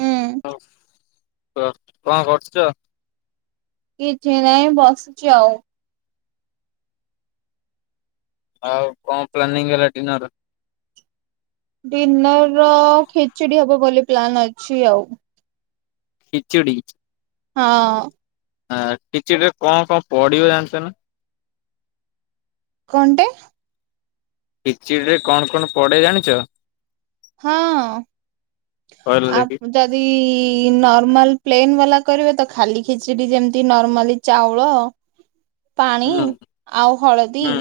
ହୁଁ ହଁ କହ କଣ କରୁଛ? କିଛି ନାଇଁ ବସିଛି ଆଉ। ଆଉ କଣ ପ୍ଲାନିଂ ହେଲା ଡିନର? ଡିନର ର ଖେଚୁଡ଼ି ହବ ବୋଲି ପ୍ଲାନ୍ ଅଛି ଆଉ। ଖିଚୁଡ଼ି? ହଁ। ଆଁ ଖିଚୁଡ଼ୁ ରେ କଣ କଣ ପଡ଼ିବ ଜାଣିଛ ନା? କଣ ଟେ? ଖିଚିଡ଼ି ରେ କଣ କଣ ପଡ଼େ ଜାଣିଛ? ହଁ କହିଲ ଆପ୍ ଦେଖି ଦ୍ ଯଦି ନର୍ମାଲ ପ୍ଲେନ୍ ବାଲା କରିବେ ତ ଖାଲି ଖିଚିଡ଼ି ଯେମିତି ନର୍ମାଲି ଚାଉଳ ପାଣି ହୁଁ ଆଉ ହଳଦୀ ହୁଁ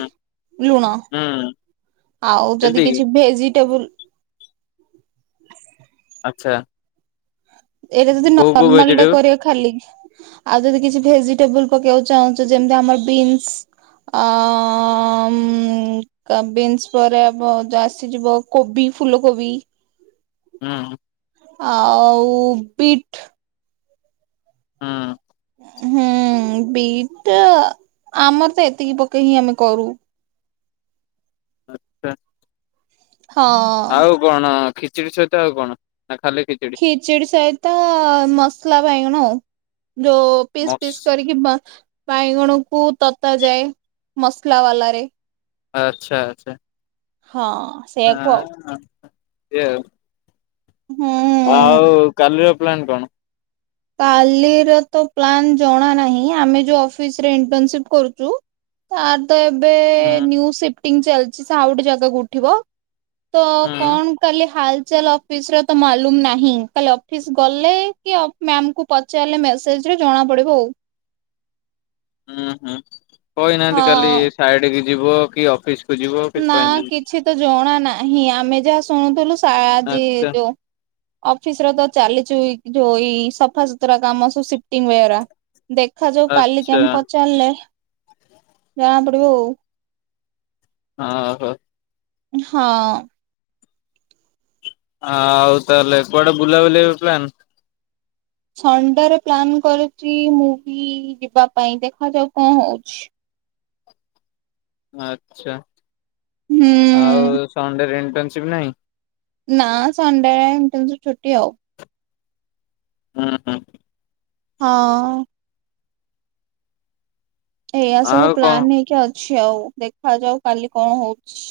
ଲୁଣ। ହୁଁ ଆଉ ଯଦି ଏତିକି କିଛି ଭେଜିଟେବୁଲ ଆଚ୍ଛା। ଏଇଟା ଯଦି କୋଉ କୋଉ ନର୍ମାଲ ଟା ଭେଜିଟେବୁଲ କରିବ ଖାଲି। ଆଉ ଯଦି କିଛି ଭେଜିଟେବୁଲ ପକେଇବାକୁ ଚାହୁଁଛ ଯେମିତି ଆମର ବିନ୍ସ। ଅ ମ୍ କା ବିନ୍ସ ପରେ ଆ ଭ ଯ ଆସିଯିବ କୋବି ଫୁଲ କୋବି। ହୁଁ। ଆଉ ବିଟ୍। ହୁଁ। ହୁଁ ବିଟ୍ ଆମର ତ ଏତିକି ପକେଇ ହିଁ ଆମେ କରୁ। ଆଚ୍ଛା। ହଁ। କଣ ଖିଚୁଡ଼ି ସହିତ ଆଉ କଣ ନାଁ ଖାଲି ଖି ଖିଚିଡି଼ ସହିତ ମସଲା ବାଇଗଣ ଉ ଯୋଉ ପିସ୍ ମସ୍ ପିସ୍ କରିକି ବା ବାଇଗଣକୁ ତତା ଯାଏ ମସଲା ବାଲାରେ। ଆଚ୍ଛା ଆଚ୍ଛା। ହଁ। ସେଇଆକୁ ଆଉ ଆଁ ଯେ ହୁଁ। ଆଉ କାଲିର ପ୍ଲାନ୍ କଣ? କାଲିର ତ ପ୍ଲାନ୍ ଜଣା ନାହିଁ ଆମେ ଯୋଉ ଅଫିସ୍ ରେ ଇଣ୍ଟନସିପ୍ କରୁଚୁ ଆ ତ ଏବେ ହୁଁ ନ୍ୟୁ ସିପ୍ଟିଂ ଚାଲିଚି ସେ ଗୋଟେ ଜାଗାକୁ ଉଠିବ ତ ହୁଁ କଣ କାଲି ହାଲଚାଲ୍ ଅଫିସ୍ ର ତ ମାଲୁମ ନାହିଁ କାଲି ଅଫିସ୍ ଗଲେ କି ମ୍ୟାମ୍ ଙ୍କୁୁ ପଚାରିଲେ ମେସେଜ୍ ରେ ଜଣା ପଡ଼ିବ ଉ। ହୁଁ ହୁଁ କହିନାହାନ୍ତି କାଲି ଫ୍ରାଇଡ଼େକି ଯିବ କି ଅଫିସ୍ ନାଁ କିଛି ତ ଜଣା ନାହିଁ ଆମେ ଯାହା ଶୁଣୁଥିଲୁ ସା ଆଜି ଆଚ୍ଛା ଯୋଉ ଅଫିସ୍ ର ତ ଚାଲିଚି ଉଇ ଯୋଉ ଏଇ ସଫାସୁତୁରା କାମ ସବୁ ସିପ୍ଟିଂ ଉଏରା। ଦେଖାଯାଉ କାଲି ଆଚ୍ଛା କେମ୍ ପଚାରିଲେ ଜଣା ପଡ଼ିବ ଉ। ଅଁହୋ। ଇଁ ହଁ। ଆଉ ତାହେଲେ କୁଆଡ଼େ ବୁଲାବୁଲି ଏବେ ପ୍ଲାନ୍? ସଣ୍ଡେରେ ପ୍ଲାନ କରିଚି ମୁଭି ଯିବା ପାଇଁ ଦେଖାଯାଉ କଁ ହଉଚି। ଆଚ୍ଛା ଆଉ ହୁଁ ସଣ୍ଡେରେ ଇଣ୍ଟନସିପ୍ ନାହିଁ? ନାଁ ସଣ୍ଡେ ଇଣ୍ଟନସିପ୍ ବି ଛୁଟି ଆଉ। ହୁଁ ହୁଁ। ହଁ। ଏଇଆ ସବୁ ଆଉ କଣ ପ୍ଲାନ୍ ହେଇକି ଅଛି ଆଉ ଦେଖା ଯାଉ କାଲି କଁ ହଉଛି।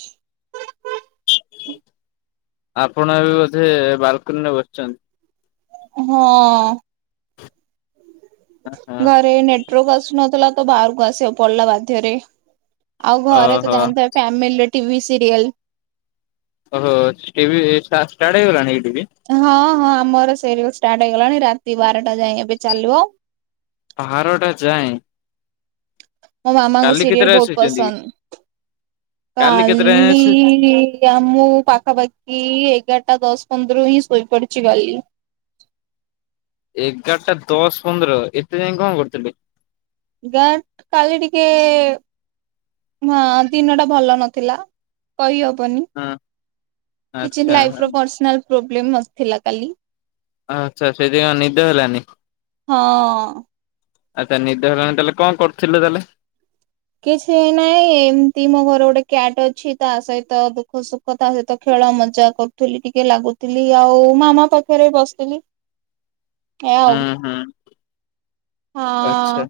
ଆପଣ ଏବେ ବୋଧେ ବାଲକୁନିରେ ବସିଚନ୍ତି? ହଁ। ହଁ ଘରେ ନେଟୃରକ ଆସୁନଥୁଲା ତ ବାହାରକୁ ଆସିବାକୁ ପଡ଼ିଲା ବାଧ୍ୟରେ। ଆଉ ଘରେ ତ ଓହୋ। ଜାଣିଥା ଫ୍ୟାମିଲିରେ ଟି ଭି ସିରିଏଲ୍। ଓହୋ ଟି ଭି ଷ୍ଟା ଷ୍ଟାର୍ଟ ହେଇଗଲାଣି କି ଟି ଭି? ହଁ ହଁ ଆମର ସେରିଓ ଷ୍ଟାର୍ଟ ହେଇଗଲାଣି ରାତି ବାରଟା ଯାଏଁ ଏବେ ଚାଲିବ। ବାରଟା ଯାଏଁ? ମୋ ମାମାଙ୍କୁ କାଲି ସିରିଏଲ଼ କେତେଟା ବହୁତ ଶୋଇଛନ୍ତି? ପସନ୍ଦ କେତେଟା ଯାଏଁ କାଲି ଶୋଇ କ୍ୟା ମୁଁ ପାଖାପାଖି ଏଗାରଟା ଦଶ ପନ୍ଦରୁ ହିଁ ସୋଇପଡି଼ଚି କାଲି। ଏଗାରଟା ଦଶ ପନ୍ଦର ଏତେ ଯାଏଁ କଁ କରୁଥୁଲ? ଗାଁଟ୍ କାଲି ଟିକେ ହଁ ଦିନଟା ଭଲ ନଥିଲା କହିହବନି। ହଁ କିଛି ଆଚ୍ଛା ଲାଇଫ୍ ର ପର୍ସନାଲ୍ ପ୍ରୋବଲମ୍ ନ ଥିଲା କାଲି। ହଁ ଆଚ୍ଛା ସେଇଥିପାଇଁ ଆଉ ନିିଦ ହେଲାନି। ହଁ। ଆଚ୍ଛା ନିଦ ହେଲାନି ତାଲେ କଁ କରୁଥୁଲେ ତାଲେ। କିଛି ନାହିଁ ଏମତି ମୋ ଘରେ ଗୋଟେ କ୍ୟାଟ୍ ଅଛି ତା ସହିତ ଦୁଃଖ ସୁ ଖ ତା ସହିତ ଖେଳ ମଜା କରୁଥୁଲି ଟିକେ ଲାଗୁଥୁଲି ଆଉ ମାମା ପାଖରେ ବି ବସିଥିଲି। ଆଉ ହୁଁ ହୁଁ ଆଚ୍ଛା। ହଁ।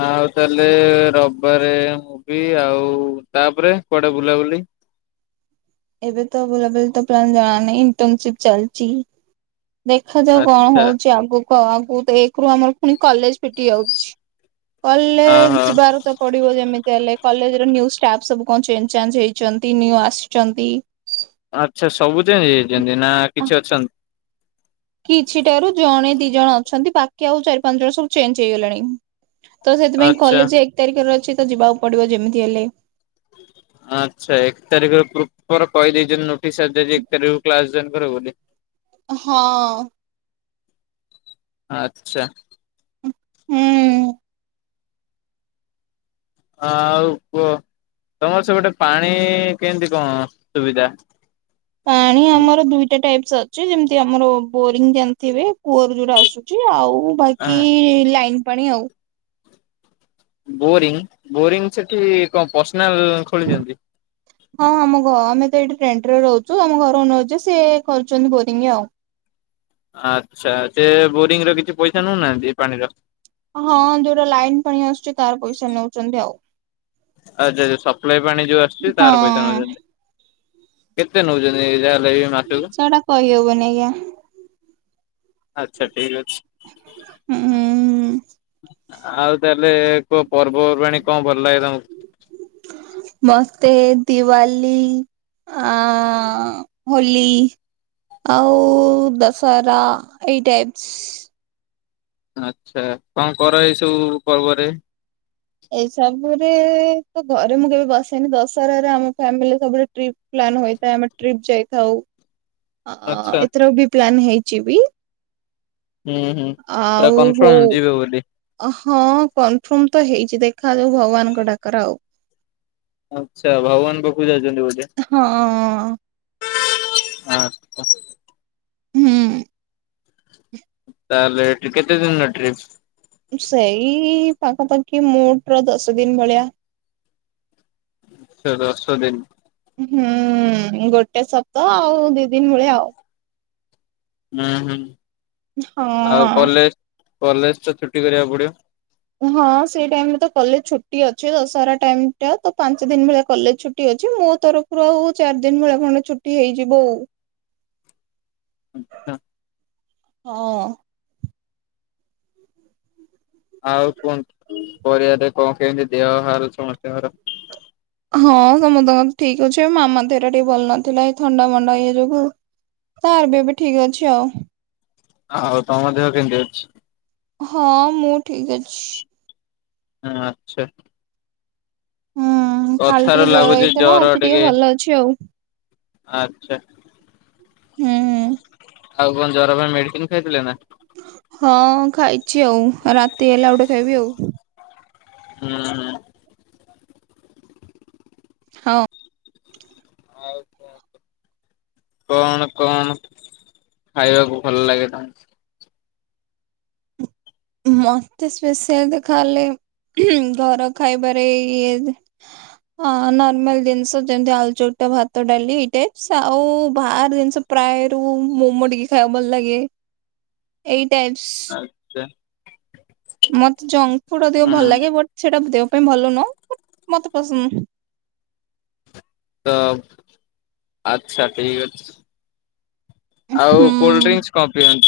ଆଉ ତାହେଲେ ରବିବାରେ ମୁଭୀ ଆଉ ତାପରେ କୁଆଡେ ବୁଲାବୁଲି? [inaudible] ଦେଖାଯାଉ କଣ ଆଚ୍ଛା ହଉଛି ଆଗକୁ ଆଉ ଆଗ ତ ଏକରୁ ଆମର ପୁଣି କଲେଜ ଫିଟି ଯାଉଛି। ଓହୋ କଲେଜି ବାର ତ। [inaudible] ଆଚ୍ଛା ସବୁ ଚେଞ୍ଜ ହେଇଯାଇନ୍ତି ନା କିଛି ଅଛନ୍ତି? କିଛିଟାରୁ ଜଣେ ଦି ଜଣ ଅଛନ୍ତି ବାକି ଆଉ ଚାରି ପାଞ୍ଚ ଜଣ ସବୁ ଚେଞ୍ଜ ହେଇଗଲେଣି। ତ ସେଥିପାଇଁ ଆଚ୍ଛା କଲେଜ ଏକ ତାରିଖରେ ଅଛି ତ ଯିବାକୁ ପଡିବ ଯେମିତି ହେଲେ। ଆଚ୍ଛା ଏକ ତାରିଖରେ ପ୍ରପର କହିଦେଇଛନ୍ତି ନୋଟିସ୍ଆସିଯାଇଛିଏକତାରିଖରୁ୍ କ୍ଲାସ୍ ଜଏନେ କରିବ ବୋଲି। ହଁ। ଆଚ୍ଛା। ହୁଁ। ହ ଆଉ କୁହ ତମର ସେ ପଟ ପାଣି କେମିତି କଣ ସୁବିଧା? ପାଣି ଆମର ଦୁଇଟା ଟାଇପ ଅଛି ଯେମିତି ଆମର ବୋରିଙ୍ଗ ଜାଣିଥିବେ କୂଅରୁ ଯୋଉଟା ଆଉ ବାକି ଲାଇନ ପାଣି ଆଉ। ବୋରିଂ ବୋରିଂ ସେଠି କଣ ପର୍ସନାଲଖୋଳି ଛନ୍ତି। [inaudible] ହଁ ଆମ ଘ ଆମେ ତ ଏଇଠି ରେଣ୍ଟ ରହୁଛୁ ଆମ ଘର ଅନୁ ରଛି ସିଏ କରୁଛନ୍ତି ବୋରିଙ୍ଗ ଆଉ। ଆଚ୍ଛା ସେ ବୋରିଂ ର କିଛି ପଇସା ନଉନାହାନ୍ତି ଏ ପାଣିର? ହଁ ଯୋଉଟା ଲାଇନ୍ ପାଣି ଆସୁଛି ତାର ପଇସା ନଉଛନ୍ତି ଆଉ। ଆଚ୍ଛା ଯୋଉ ସପ୍ଲାଇ ପାଣି ଯୋଉ ଆସୁଛି ତାର ପଇସା ହଁ ନଉଛନ୍ତି। କେତେ ନେଉଛନ୍ତି ଯାହ? ସେଟା କହି ହବନି ଆଜ୍ଞା। ଆଚ୍ଛା ଠିକ୍ ଅଛି। ହୁଁଁ। ଆଉ ତାହେଲେ କୁହ ପର୍ବପର୍ବାଣୀ କ ଭଲ ଲାଗେ ତମକୁ? ମତେ ଦିୱାଲିୀ ଆଁ ହୋଲି। ଆଉ ଦଶହରା ଏଇ ଟାଇପ୍ସ। ଆଚ୍ଛା କଣ କର ଏଇସବୁ ପର୍ବରେ? ଏଇ ସବୁରେ ତ ଘରେ ମୁଁ କେବେ ବସେନି ଦଶହରାରେ ଆମ ଫ୍ୟାମିଲି ସବୁ। ଟ୍ରିପ୍ ପ୍ଲାଆନ୍ ହୋଇଥାଏ ଆମେ ଟ୍ରିପ୍ ଯାଇଥାଉ। ଅଁ ଆଚ୍ଛା ଏଥର ବି ପ୍ଲାନ୍ ହେଇଛି ବି। ହୁଁ ହୁଁ ପୁରା ଆଉ ହଉ କନଫର୍ମ ଯିବେ ବୋଲି। ହଁ କନଫର୍ମ ତ ହେଇଛି ଦେଖାଯାଉ ଭଗବାନଙ୍କ ଡାକରା ଆଉ। ଆଚ୍ଛା ଭଗବାନ ପାଖକୁ ଯାଉଛନ୍ତି ବୋଧେ ହଁ ଆଚ୍ଛା। ହୁଁ। ତାହେଲେ କେତେ ଦିନର ଟ୍ରିପ୍। ସେଇ ପାଖାପାଖି ମୋଟ ର ଦଶ ଦିନ ଭଳିଆ। ସେ ଦଶ ଦିନ। ହୁଁ ଗୋଟେ ସତାହଆଉ ଦି ଦିନ ଭଳିଆ ଆଉ। ହୁଁ ହୁଁ ଆଉ ହଁ। କଲେଜ କଲେଜ ତ ଛୁଟି କରିବାକୁ ପଡିବ। ହଁ ସେଇ ଟାଇମ ରେ ତ କଲେ ଛୁଟି ଅଛି ଦଶହରା ଟାଇମ ଟା ତ ପାଞ୍ଚ ଦିନ ଭଳିଆ କଲେଜ ଛୁ। ଛୁଟି ଅଛି ମୋ ତରଫରୁ ଆଉ ଚାରି ଦିନ ଭଳିଆ ଖଣ୍ଡେ ଛୁଟି ହେଇଯିବ ଆଉ। [inaudible] ହଁ ଆଉ କୁହନ୍ତୁ ପର ଦେ କଣ କେମିତି ଦେହ ହାର ସମସ୍ତଙ୍କର ହଁ ସମସ୍ତଙ୍କ ଠିକ ଅଛି ମାମା ଦେହତା ଟିକେ ଭଲ ନଥିଲା ଏଇ ଥଣ୍ଡା ମଣ୍ଡା ଇଏ ଯୋଗୁ। ତା ଏବେ ବି ଠିକ୍ ଅଛି ଆଉ। ଆଉ ତମ ଦେହ କେମିତି ଅଛି? ହଁ ମୁଁ ଠିକ୍ ଅଛି। ହଁ ଆଛା। ହୁଁ କାଲି କଥାରୁ ଟିକେ ଜର ଲାଗୁଛି ହେଇଥିଲା ଆଜି ଟିକେ ଭଲ ଅଛି ଆଉ। ଆଛା। ହୁଁ ହୁଁ। ଆଉ କଣ ଜର ପାଇଁ ମେଡ଼ିସିନ୍ ଖାଇଥିଲେ ନାଁ? ହଁ ଖାଇଛି ଆଉ ରାତି ହେଲେ ଆଉ ଗୋଟେ ଖାଇବି ଆଉ। ହୁଁ ହୁଁ। ହଁ। ଆଉ କଣ କଣ ଖାଇବାକୁ ଭଲ ଲାଗେ ତମକୁ? ମତେ ସ୍ପେଶିଆଲ ତ ଖାଲି ଘର ଖାଇବାରେ ଇଏ ହଁ ନର୍ମାଲ ଜିନିଷ ଯେମିତି ଆଳୁ ଚକଟା ଭାତ ଡାଲି ଏଇ ଟେପସ୍ ଆଉ ବାହାର ଜିନିଷ ପ୍ରାୟ ରୁ ମୋମୋ ଟିକେ ଖାଇବାକୁ ଭଲ ଲାଗେ ଏଇ ଟାଇପସ୍। ଆଛା। ମତେ ଜଙ୍କ୍ ଫୁଡ୍ ଅଧିକ ଭଲ ହୁଁ ଲାଗେ ବଟ୍ ସେଇଟା ଦେହ ପାଇଁ ଭଲ ନୁହଁ ବଟ୍ ମତେ ପସନ୍ଦ। ତ ଆଛା ଠିକ୍ ଅଛି। ହୁଁ ଆଉ କୋଲଡ୍ରିଙ୍କସ୍ କଁ ପିଅନ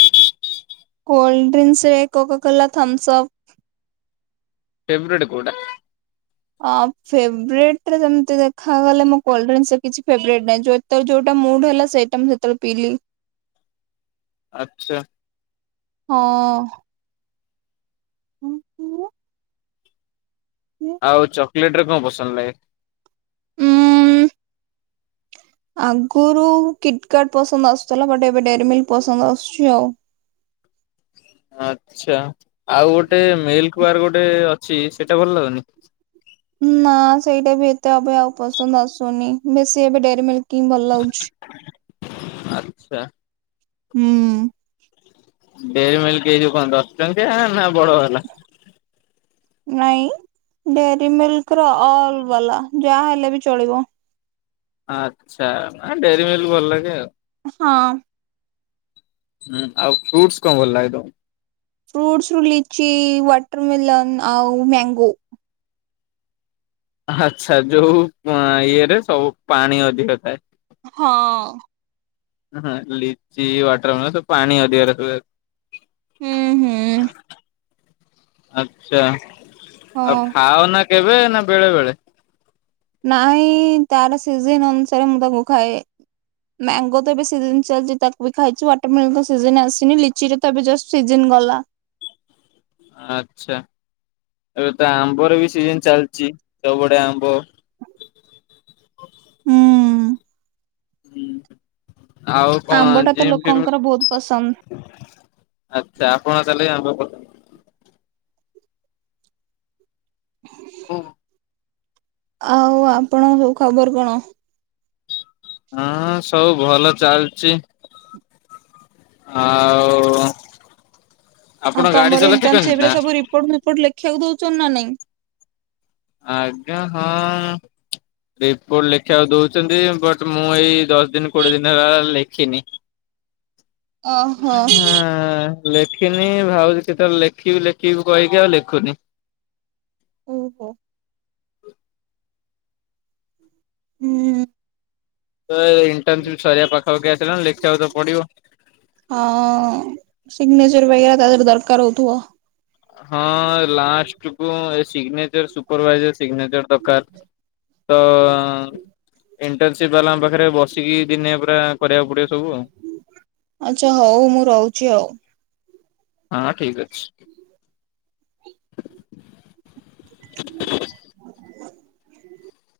କୋଲଡ୍ରିଙ୍କସ୍ ରେ କୋକାକୋଲା ଥମ୍ସଅପ୍ ଫେବ୍ରେଟ୍ କୋଉଟା? ଆଁ ଫେବ୍ରେଟରେ ଯେମିତି ଦେଖାଗଲେ ମୁଁ କୋଲଡ୍ରିଙ୍କସ୍ ରେ କିଛି ଫେବ୍ରେଟ୍ ନାହିଁ ଯ ଯେତେବେଳେ ଯୋଉଟା ମୁଡ୍ ହେଲା ସେଇଟା ମୁଁ ସେତେବେଳେ ପିଇଲି। ଆଛା। ହଁ। ଉଁ ଉଁ। ଆଉ ଚକୋଲେଟ୍ ରେ କଣ ପସନ୍ଦ ଲାଗେ? ଉଁ ଆଗରୁ କିଟ୍ କାର୍ଟ ପସନ୍ଦ ଆସୁଥିଲା ବଟ୍ ଏବେ ଡେରି ମିଲକ୍ ପସନ୍ଦ ଆସୁଛି ଆଉ। ଆଛା ଆଉ ଗୋଟେ ମିଲ୍କ୍ ବାର୍ ଗୋଟେ ଅଛି ସେଇଟା ଭଲ ଲାଗୁନି? ନାଁ ସେଇଟା ବି ଏତେ ଏବେ ଆଉ ପସନ୍ଦ ଆସୁନି ବେଶୀ ଏବେ ଡେରି ମିଲକ୍ ହିଁ ଭଲ ଲାଗୁଛି। ଆଛା। ହୁଁ। ଡେରି ମିଲକ୍ ଏଇ ଜୋଉ କଣ ଦଶ ଟଙ୍କିଆ ନାଁ ବଡ ବାଲା? ନାଇଁ ଡେରି ମିଲକ୍ ର ଅଲ୍ ବାଲା ଯାହା ହେଲେ ବି ଚଳିବ? ଆଛା ଆଁ ଡେରି ମିଲକ୍ ଭଲ ଲାଗେ ଆଉ। ହଁ। ହୁଁ ଆଉ ଫ୍ରୁଟସ୍ କଣ ଭଲ ଲାଗେ ତମକୁ? ଫ୍ରୁଟସ୍ ରୁ ଲିଚି ୱଟରମେଲନ୍ ଆଉ ମ୍ୟାଙ୍ଗୋ। ଆଛା ଯୋଉ ଆଁ ଇଏରେ ସବୁ ପାଣି ଅଧିକ ଥାଏ। ହଁ। ହଁ ହଁ ଲିଚି ୱାଟରମେଲନ୍ ପାଣି ଅଧିକ ସେଥିରେ। ହୁଁ ହୁଁ। ଆଛା ଆଉ ହଁ ଖାଅ ନାଁ କେବେ ନାଁ ବେଳେ ବେଳେ? ନାହିଁ ତାର ସିଜନ୍ ଅନୁସାରେ ମୁଁ ତାକୁ ଖାଏ। ମ୍ୟାଙ୍ଗୋ ତ ଏବେ ସିଜନ୍ ଚାଲିଛି ତାକୁ ବି ଖାଇଛି ୱାଟରମିଲନ୍ ତ ସିଜନ୍ ଆସିନି ଲିଚିର ତ ଏବେ ଜଷ୍ଟ୍ ସିଜନ୍ ଗଲା। ଆଛା ଏବେ ତ ଆମ୍ବର ବି ସିଜନ୍ ଚାଲିଛି ସବୁ ବଢିଆ ଆମ୍ବ। ହୁଁ। ହୁଁ ଆଉ ଆମ୍ବ କଣ ଟା ତ ଜିମ୍ ଫିମ୍ ଲୋକଙ୍କର ବହୁତ ପସନ୍ଦ ଆଛା ଆପଣ ତାହେଲେ ଆମ୍ବ ପସନ୍ଦ? ହଁ। ଆଉ ଆପଣଙ୍କ ଖବର କଣ? ହଁ ସବୁ ଭଲ ଚାଲିଛି। ଆଉ ଆଉ ଆପଣ ଗାଡି ତମର ଚଲା ଶିଖନ୍ତି ଇଣ୍ଟର୍ନସିପ ନା? ରେ ସବୁ ରିପୋର୍ଟ ଫିପୋର୍ଟ ଲେଖିବାକୁ ଦଉଛନ୍ତି ନା ନାଇଁ? ଆଜ୍ଞା ହଁ। ରିପୋର୍ଟ ଲେଖିବାକୁ ଦଉଛନ୍ତି, ବଟ୍ ମୁଁ ଏଇ ଦଶ ଦିନ କୋଡିଏ ଦିନ ହେଲା ଲେଖିନି। ଓହୋ ହଁ। ଲେଖିନି ଭାଉଛି କେତେବେଳେ ଲେଖିବି ଲେଖିବି କହିକି ଆଉ ଲେଖୁନି। ଓହୋ। ହୁଁ। ତ ଏ ଇଣ୍ଟର୍ନସିପ ସରିବା ପାଖାପାଖି ଆସିଲାଣି ଲେଖିବାକୁ ତ ପଡିବ। ହଁ ସିଗ୍ନେଚର ଭଳିଆ ତାର ଯଦି ଦରକାର ହଉଥିବ। ହଁ ଲାଷ୍ଟ କୁ ଏ ସିଗ୍ନେଚର ସୁପରଭାଇଜର ସିଗ୍ନେଚର ଦରକାର। ତ ଇଣ୍ଟର୍ନସିପ ବାଲାଙ୍କ ପାଖରେ ବସିକି ଦିନେ ପୁରା କରିବାକୁ ପଡିବ ସବୁ। ଆଛା ହଉ ମୁଁ ରହୁଛି ଆଉ। ହଁ ଠିକ ଅଛି। [inaudible]